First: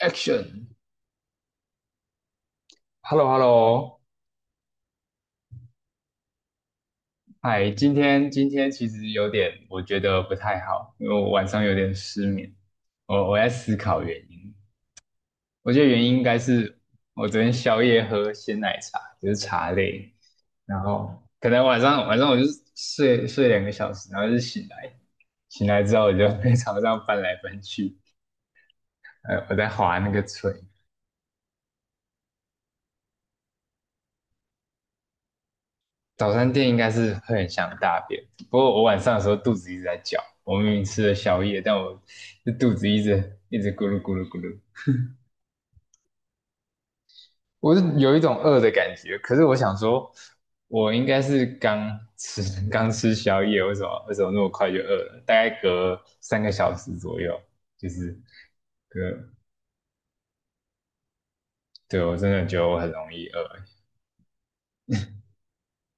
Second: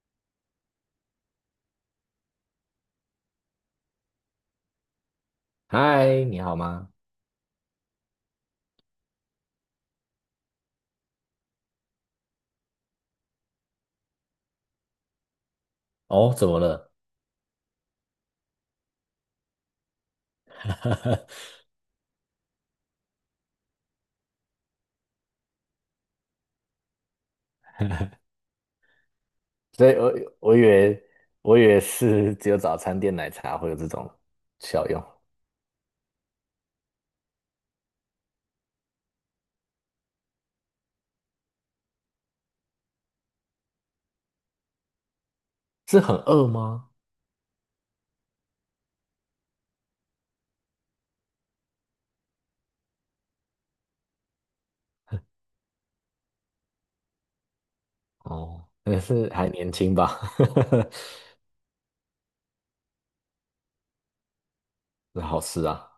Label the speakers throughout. Speaker 1: Action，Hello Hello。
Speaker 2: 嗨，你好吗？
Speaker 1: 嗨，今天其实有点，我觉得不太好，因为我晚上有点失眠。我在思考原因，我觉得原 因应
Speaker 2: 哦，
Speaker 1: 该
Speaker 2: 怎么
Speaker 1: 是
Speaker 2: 了？
Speaker 1: 我昨天宵夜喝鲜奶茶，就是茶类。然后可 能晚上我就睡2个小时，然后就醒来。醒来之后我就在床上翻来翻去。我在
Speaker 2: 所以
Speaker 1: 划那
Speaker 2: 我
Speaker 1: 个锤。
Speaker 2: 我以为我以为是只有早餐店奶茶会有这种效用。
Speaker 1: 早餐店应该是会很想大便，不过我晚上的时候肚子一直在叫。我明明吃了宵夜，但我这肚子一直一直咕噜咕噜咕噜。
Speaker 2: 是很饿吗？
Speaker 1: 我是有一种饿的感觉。可是我想说，我应该是刚吃 刚吃宵夜，为什么那么快就饿了？大概隔3个小时左右。就是
Speaker 2: 哦，
Speaker 1: 隔
Speaker 2: 也是还年轻吧。
Speaker 1: 对，我真的觉得我很容易饿。
Speaker 2: 是好事啊。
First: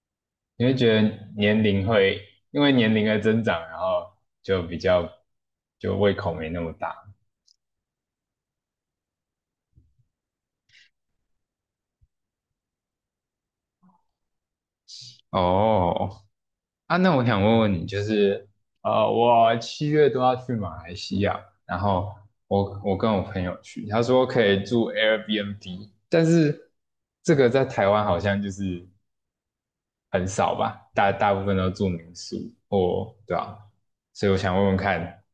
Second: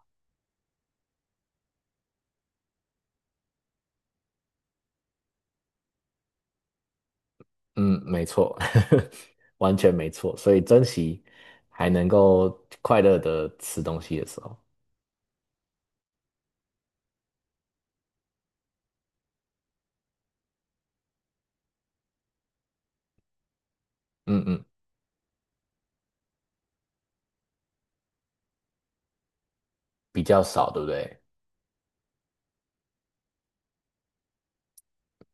Speaker 1: 你会觉得年龄会因为年龄的增长，然后就比较就胃口没那么大。
Speaker 2: 嗯，没错。完全没错。所以珍惜还能够快乐的吃东西的时候。
Speaker 1: 哦，哦，啊，那我想问问你，就是我7月都要去马来西亚。然后我跟我朋友去，他说
Speaker 2: 嗯
Speaker 1: 可以
Speaker 2: 嗯，
Speaker 1: 住 Airbnb,但是这个在台湾好像就是
Speaker 2: 比
Speaker 1: 很
Speaker 2: 较
Speaker 1: 少
Speaker 2: 少，对不
Speaker 1: 吧，大
Speaker 2: 对？
Speaker 1: 大部分都住民宿。哦对啊，所以我想问问看，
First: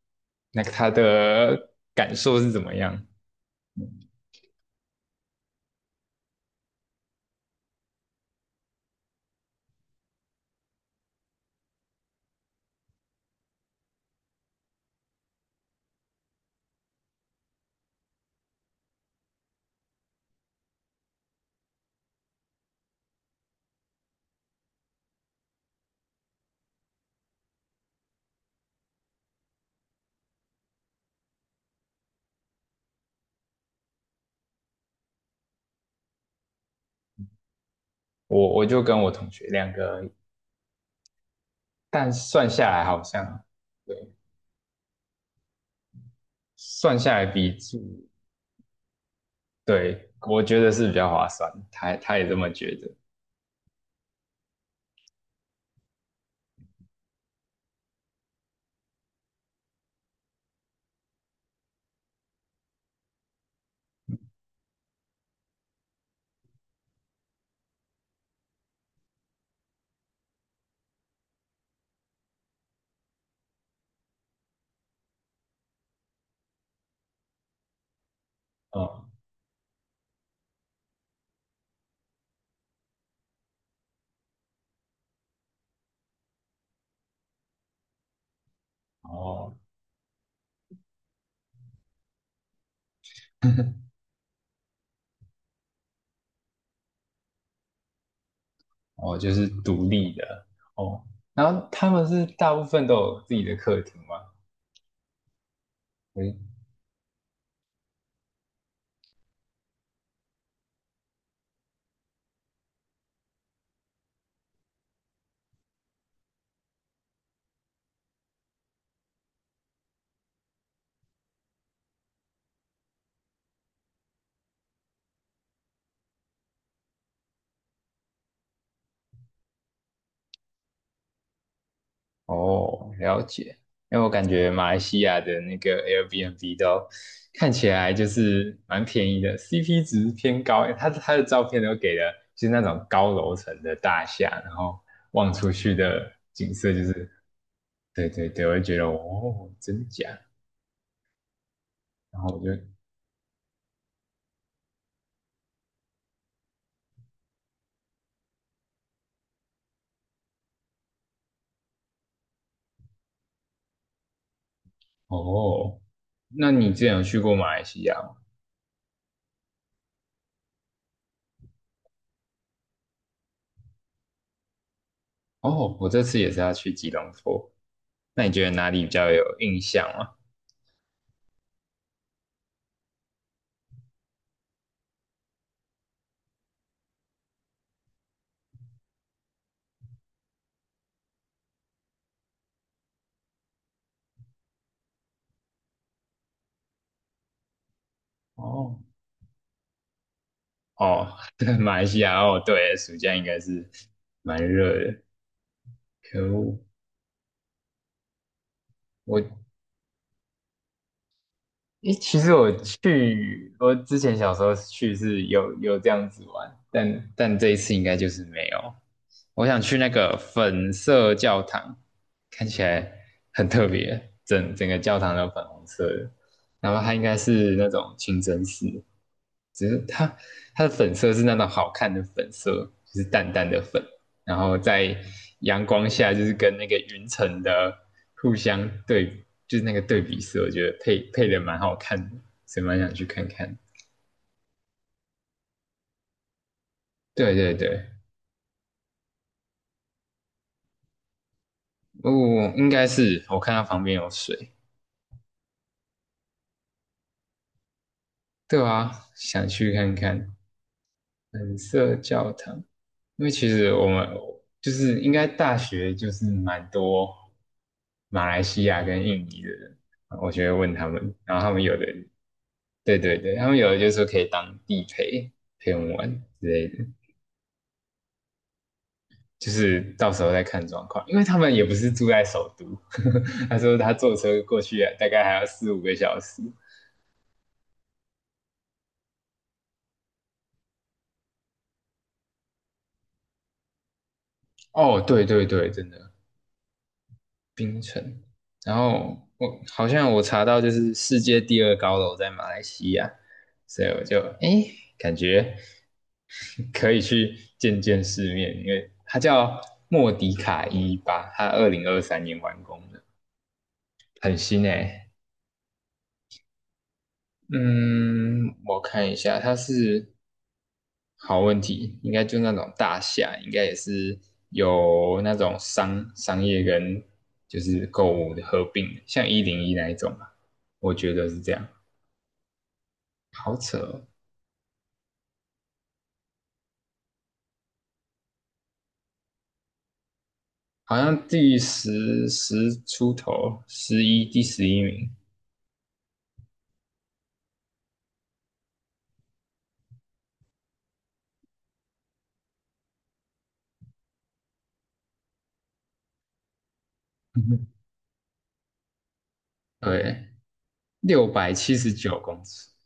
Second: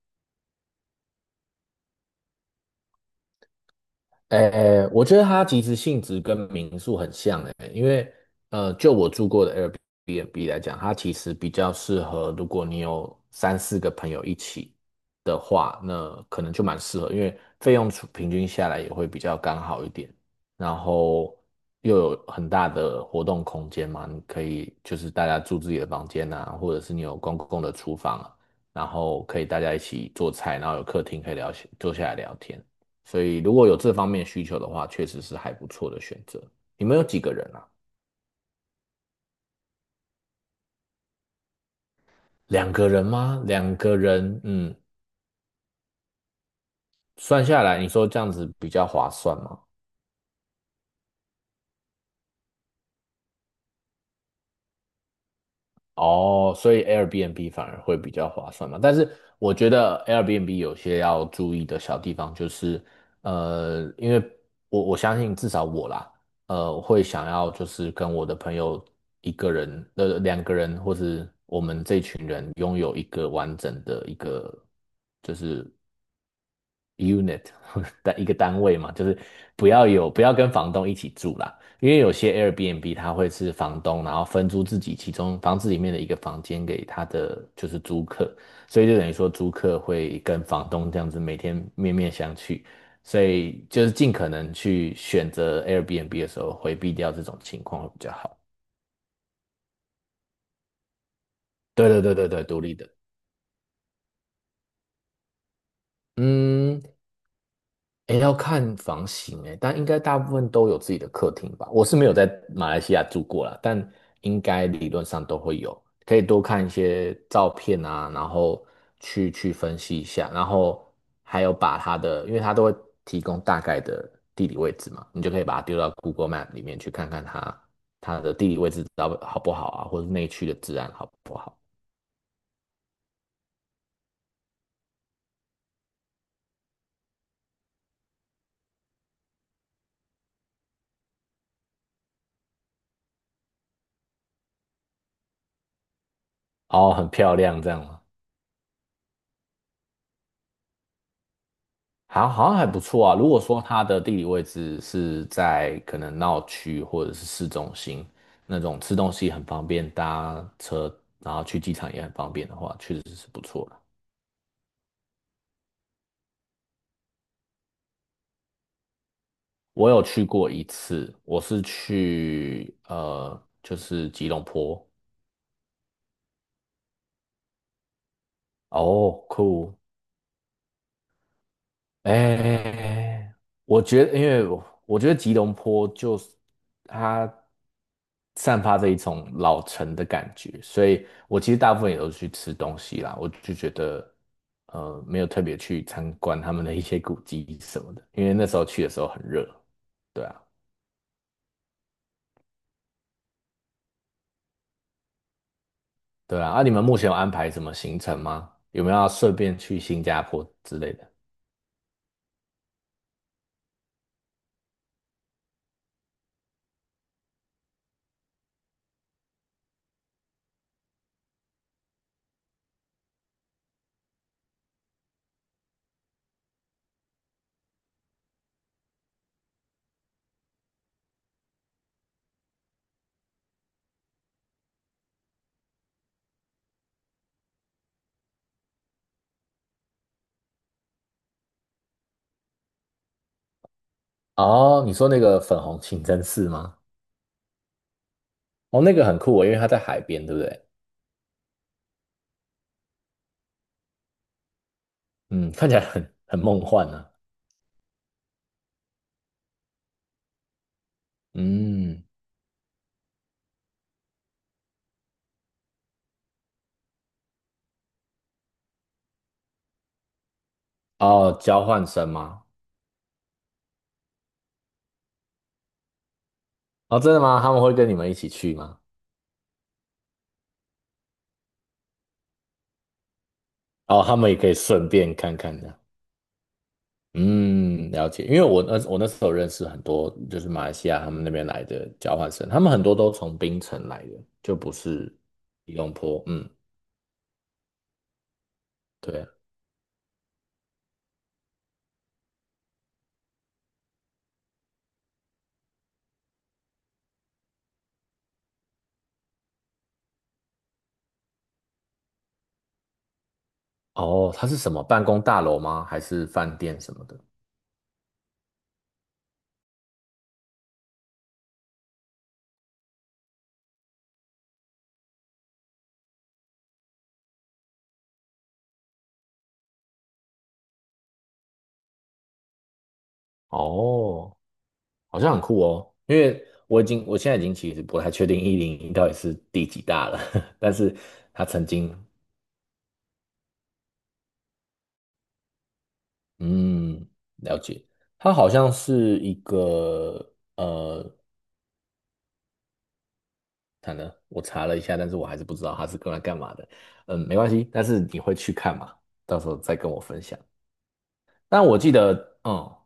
Speaker 1: 那个他的感受是怎么样？
Speaker 2: 诶，我觉得它其实性质跟民宿很像诶，因为就我住过的 Airbnb 来讲，它其实比较适合，如果你有三四个朋友一起的话，那可能就蛮适合，因为费用除平均下来也会比较刚好一点，然后又有很大的活动空间嘛，你可以就是大家住自己的房间啊，或者是你有公共的厨房啊，然后可以大家一起做菜，然后有客厅可以聊，坐下来聊天。所以如果有这方面需求的话，确实是还不错的选择。你们有几个人啊？
Speaker 1: 我就跟我同学两个而已，但算下
Speaker 2: 两
Speaker 1: 来
Speaker 2: 个
Speaker 1: 好
Speaker 2: 人吗？
Speaker 1: 像
Speaker 2: 两个
Speaker 1: 对，
Speaker 2: 人，嗯。
Speaker 1: 算下来
Speaker 2: 算
Speaker 1: 比
Speaker 2: 下来，你说
Speaker 1: 住
Speaker 2: 这样子比较划算吗？
Speaker 1: 对，我觉得是比较划算，他也这么觉得。
Speaker 2: 哦，所以 Airbnb 反而会比较划算嘛。但是我觉得 Airbnb 有些要注意的小地方就是，因为我相信至少我啦，会想要就是跟我的朋友一个人，呃，两个人，或是我们这群人拥有一个完整的一个就是 unit 的一个单位嘛，就
Speaker 1: 嗯，
Speaker 2: 是不要有不要跟房东一起住啦，因为有些 Airbnb 它会是房东，然后分租自己其中房子里面的一个房间给他的就是租客，所以就等于说租
Speaker 1: 哦，
Speaker 2: 客会跟房东这样子每天面面相觑，所以就是 尽可能去选择 Airbnb 的时候回避掉这种情况会比较好。
Speaker 1: 哦，就是独立的哦。然后
Speaker 2: 对
Speaker 1: 他
Speaker 2: 对
Speaker 1: 们
Speaker 2: 对
Speaker 1: 是
Speaker 2: 对对，
Speaker 1: 大
Speaker 2: 独
Speaker 1: 部
Speaker 2: 立
Speaker 1: 分
Speaker 2: 的。
Speaker 1: 都有自己的客厅吗？嗯，
Speaker 2: 嗯。诶，要看房型诶，但应该大部分都有自己的客厅吧。我是没有在马来西亚住过啦，但应该理论上都会有。可以多看一些照片啊，然后去分析一下，然后还有把它的，因为它都会提供大概的地理位置嘛，你就可以把它丢到 Google Map 里面去看看它的地理位置到好不好啊，或者是内区的治安好不好。
Speaker 1: 哦，了解。因为我感觉马来西亚的那个 Airbnb 都看起来就是蛮便宜的，CP 值偏高。他的照片都给了，就是那种高楼层的大厦，然后望出去的景色就
Speaker 2: 哦，很
Speaker 1: 是，
Speaker 2: 漂亮这样吗？
Speaker 1: 对对对，我就觉得哦，真假。然
Speaker 2: 好，
Speaker 1: 后我
Speaker 2: 好
Speaker 1: 就
Speaker 2: 像还不错啊。如果说它的地理位置是在可能闹区或者是市中心那种吃东西很方便，搭车然后去机场也很方便的话，确实是不错的。
Speaker 1: 哦，那你之前有去过马来西亚吗？
Speaker 2: 我有去过一次，我是去呃，就是吉隆坡。
Speaker 1: 哦，我这次也是要去吉隆坡。那你觉得哪里比较
Speaker 2: 哦，
Speaker 1: 有印
Speaker 2: 酷！
Speaker 1: 象吗？
Speaker 2: 哎，我觉得，因为我觉得吉隆坡就是它散发着一种老城的感觉，所以我其实大部分也都去吃东西啦。我就觉得，没有特别去参观他们的一些古迹什么的，因为那时候
Speaker 1: 哦
Speaker 2: 去的时候很热。对啊，
Speaker 1: 哦，对，马来西亚哦，对，暑假应该是蛮热的。可
Speaker 2: 对啊。
Speaker 1: 恶，
Speaker 2: 啊，你们目前有安排什么行程吗？有没有要
Speaker 1: 我
Speaker 2: 顺便去新加坡之类的？
Speaker 1: 诶，其实我去，我之前小时候去是有这样子玩，但这一次应该就是没有。我想去那个粉色教堂，看起来很特别，整个教堂都粉红色的。然后它应该是那种清真寺，只是它的粉色是那种好看的粉色，就是淡淡的粉，然后在阳光下就是跟那个云层的互相对比，就是那个对比色，我觉得配的蛮好看的，所以蛮想去看看。
Speaker 2: 哦，你说那个粉红清真寺吗？
Speaker 1: 对对对，
Speaker 2: 哦，那个很酷哦，因为它在海边，对不对？
Speaker 1: 哦，应该是我看它旁边有水。
Speaker 2: 嗯，看起来很梦幻呢、啊
Speaker 1: 对啊，想去看看粉色
Speaker 2: 嗯。
Speaker 1: 教堂。因为其实我们就是应该大学就是蛮多马来西亚跟印尼的人，我就会问他们，
Speaker 2: 哦，
Speaker 1: 然后他们
Speaker 2: 交
Speaker 1: 有
Speaker 2: 换
Speaker 1: 的，
Speaker 2: 生吗？
Speaker 1: 对对对，他们有的就说可以当地陪陪我们玩之类的。
Speaker 2: 哦，真的吗？他们会跟你们一起去吗？
Speaker 1: 就是到时候再看状况，因为他们也不是住在首都。他说他
Speaker 2: 哦，
Speaker 1: 坐
Speaker 2: 他们也
Speaker 1: 车
Speaker 2: 可以
Speaker 1: 过去
Speaker 2: 顺
Speaker 1: 大
Speaker 2: 便
Speaker 1: 概还
Speaker 2: 看
Speaker 1: 要
Speaker 2: 看
Speaker 1: 四
Speaker 2: 的。
Speaker 1: 五个小时。
Speaker 2: 嗯，了解。因为我那时候认识很多，就是马来西亚他们那边来的交换生，他们很多都从槟城来的，就不
Speaker 1: 哦，
Speaker 2: 是
Speaker 1: 对对对，
Speaker 2: 吉
Speaker 1: 真
Speaker 2: 隆
Speaker 1: 的，
Speaker 2: 坡。嗯，
Speaker 1: 冰城。然后
Speaker 2: 对啊。
Speaker 1: 我好像我查到就是世界第二高楼在马来西亚，所以我就诶感觉可以去见见世面，因为它叫莫迪卡一八，它2023年完工的，
Speaker 2: 哦，
Speaker 1: 很
Speaker 2: 它是
Speaker 1: 新
Speaker 2: 什么办
Speaker 1: 诶。
Speaker 2: 公大楼吗？还是饭店什么的？
Speaker 1: 嗯，我看一下，它是好问题，应该就那种大厦，应该也是有那种商业跟就是购物的合并，像101那一种吧，我觉得是这样。好扯哦，
Speaker 2: 哦，好像很酷哦，因为我现在已经其实不太确定一零一到底是第几大了，但
Speaker 1: 好
Speaker 2: 是
Speaker 1: 像
Speaker 2: 它
Speaker 1: 第
Speaker 2: 曾经
Speaker 1: 十10出头，十一第11名，
Speaker 2: 嗯了解，它好像是一个呃，它呢我查了一下，但是我还是不知道它是用来干嘛的，嗯，没关系，但是你会去看嘛，到时候再跟我分
Speaker 1: 对，
Speaker 2: 享。
Speaker 1: 六百
Speaker 2: 但
Speaker 1: 七
Speaker 2: 我记
Speaker 1: 十九
Speaker 2: 得
Speaker 1: 公尺，
Speaker 2: 嗯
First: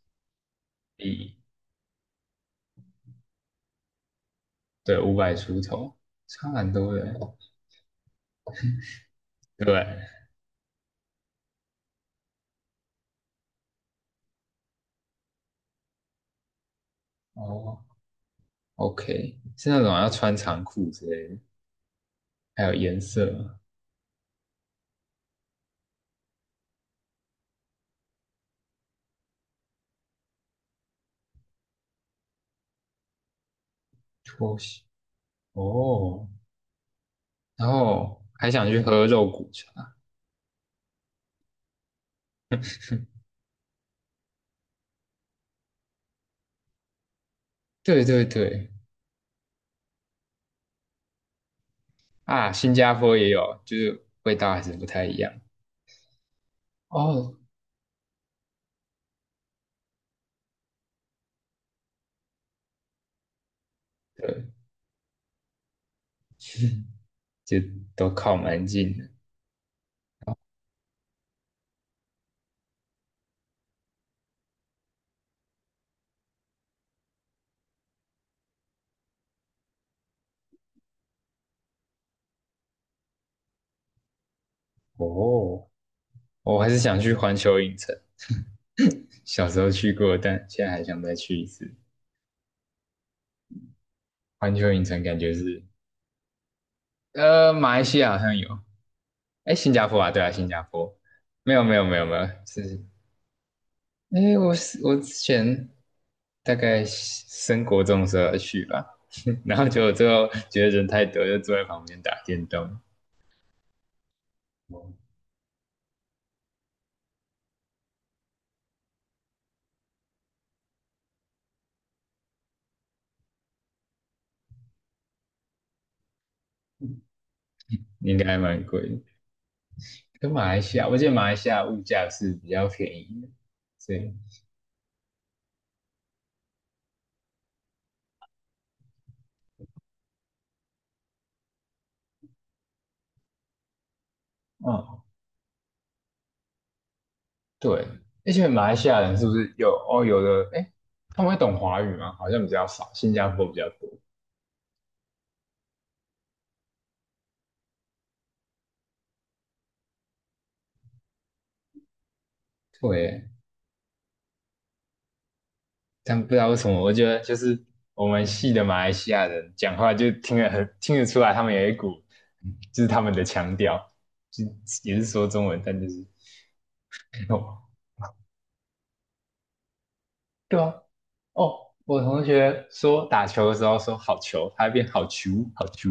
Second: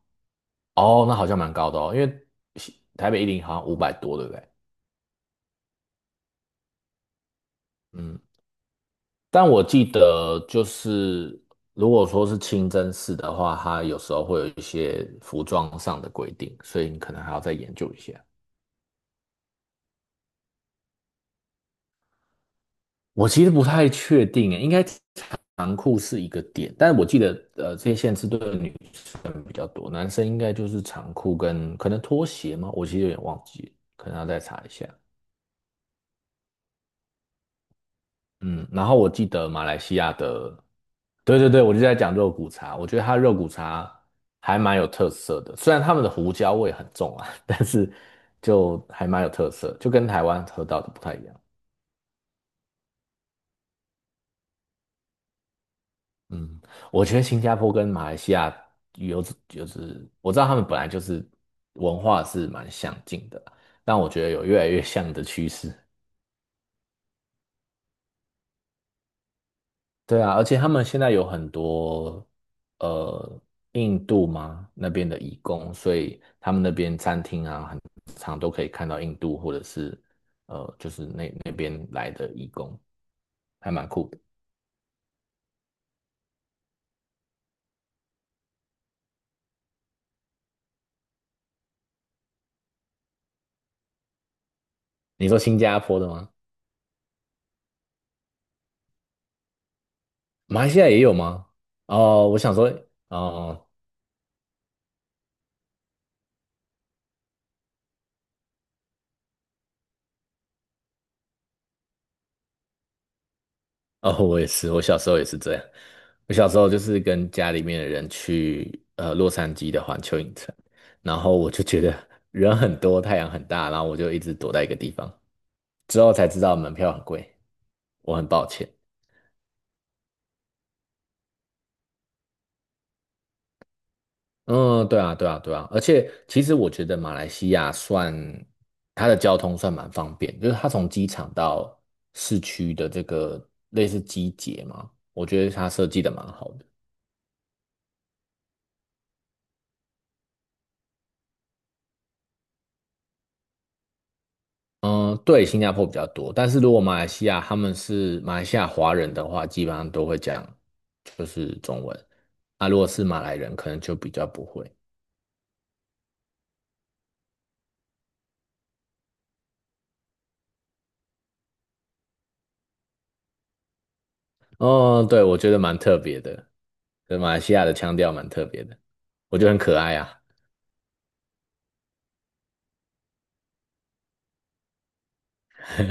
Speaker 2: 哦、那好
Speaker 1: 第
Speaker 2: 像蛮高的哦，因为台北一零好像五百多，对不对？
Speaker 1: 对，500出头，差蛮多的欸，
Speaker 2: 嗯，但我
Speaker 1: 对，
Speaker 2: 记得，就是如果说是清真寺的话，它有时候会有一些服装上的规定，所以你可能还要再研
Speaker 1: 哦
Speaker 2: 究一下。
Speaker 1: ，OK,是那种要穿长裤之类的，还有颜
Speaker 2: 我
Speaker 1: 色
Speaker 2: 其实不太确定耶，应该长裤是一个点，但我记得，这些限制对女生比较多，男生应该就是长裤跟可能拖鞋吗？我其实有点忘记了可能要再
Speaker 1: 拖
Speaker 2: 查一
Speaker 1: 鞋
Speaker 2: 下。
Speaker 1: 哦。然后还想
Speaker 2: 嗯，
Speaker 1: 去
Speaker 2: 然后
Speaker 1: 喝
Speaker 2: 我记
Speaker 1: 肉
Speaker 2: 得
Speaker 1: 骨
Speaker 2: 马来
Speaker 1: 茶，
Speaker 2: 西亚的，对对对，我就在讲肉骨茶，我觉得它肉骨茶还蛮有特色的，虽然他们的胡椒味很重啊，但是
Speaker 1: 对对对。
Speaker 2: 就还蛮有特色，就跟台湾喝到的不太一样。
Speaker 1: 啊，新加坡也有，就是味道还是不太一样。
Speaker 2: 嗯，我觉得
Speaker 1: 哦，
Speaker 2: 新加坡跟马来西亚有就是我知道他们本来就是文化是蛮相近的，但我觉得有
Speaker 1: 对，
Speaker 2: 越来越像的趋势。
Speaker 1: 就都靠蛮近的。
Speaker 2: 对啊，而且他们现在有很多呃印度嘛那边的移工，所以他们那边餐厅啊，很常都可以看到印度或者是就是那边来的移工，还蛮酷的。
Speaker 1: 哦，哦，我还是想去环球影城，小时候去过，但现在还想再去一次。环球影城感
Speaker 2: 你
Speaker 1: 觉
Speaker 2: 说新
Speaker 1: 是，
Speaker 2: 加坡的吗？
Speaker 1: 呃，马来西亚好像有，哎，新加坡啊，对啊，新加
Speaker 2: 马来西亚
Speaker 1: 坡，
Speaker 2: 也有吗？
Speaker 1: 没有没有没有没有，
Speaker 2: 哦，我想说，
Speaker 1: 是，
Speaker 2: 哦、
Speaker 1: 哎，我是我之前大概升国中的时候要去吧，然后结果最后觉得人太多，就坐在旁边打电动。
Speaker 2: 哦，我也是，我
Speaker 1: 哦
Speaker 2: 小时候也是这样。我小时候就是跟家里面的人去洛杉矶的环球影城，然后我就觉得人很多，太阳很大，然后我就一直躲在一个地方，之后才知道门票很贵，
Speaker 1: 应
Speaker 2: 我
Speaker 1: 该
Speaker 2: 很
Speaker 1: 还
Speaker 2: 抱
Speaker 1: 蛮
Speaker 2: 歉。
Speaker 1: 贵的。跟马来西亚，我记得马来西亚物价是比较便宜的，所以，
Speaker 2: 嗯，对啊，对啊，对啊，而且其实我觉得马来西亚算它的交通算蛮方便，就是它从机场到市区的这个类似机捷嘛，
Speaker 1: 嗯，
Speaker 2: 我觉得它设计的蛮好的。
Speaker 1: 对。而且马来西亚人是不是有哦？有的，哎，他们会懂华语吗？好像比较少，新加坡比较多。
Speaker 2: 嗯，对，新加坡比较多，但是如果马来西亚他们是马来西亚华人的话，基本上都会讲就是中文。啊，如果是马
Speaker 1: 对，
Speaker 2: 来人，可能就比较不会。
Speaker 1: 但不知道为什么，我觉得就是我们系的马来西亚人讲话就听得很听得出来，他们有一股就是他们的腔调，就也是
Speaker 2: 哦，对，
Speaker 1: 说
Speaker 2: 我
Speaker 1: 中
Speaker 2: 觉得
Speaker 1: 文，
Speaker 2: 蛮
Speaker 1: 但就
Speaker 2: 特
Speaker 1: 是
Speaker 2: 别的。对，马来西
Speaker 1: 哦，
Speaker 2: 亚的腔调蛮特别的，我觉得很可爱啊。
Speaker 1: 对啊。哦，我同学说打球的时候说好球，他会变好球好球，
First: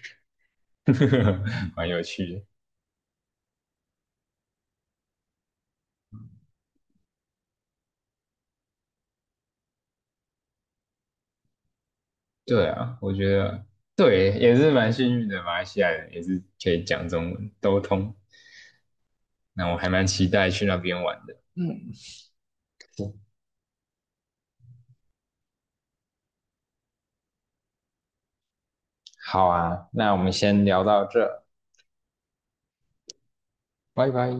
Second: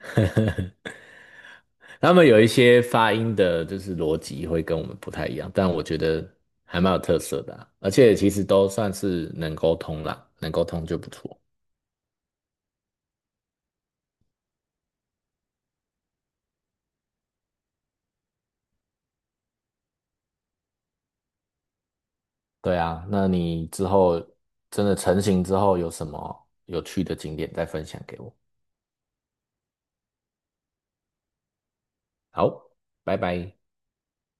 Speaker 1: 蛮有
Speaker 2: 他们
Speaker 1: 趣
Speaker 2: 有
Speaker 1: 的。
Speaker 2: 一些发音的，就是逻辑会跟我们不太一样，但我觉得还蛮有特色的啊而且其实都算是能沟通啦，能沟通就不错。
Speaker 1: 对啊，我觉得对，也是蛮幸运的。马来西亚人也是可以讲中文，都通。那我还蛮期待去那边玩的。嗯。
Speaker 2: 对啊，那你之后真的成型之后有什么有趣的景点再分享给我。
Speaker 1: 好啊，那我们先聊到这，
Speaker 2: 好，拜拜。
Speaker 1: 拜拜。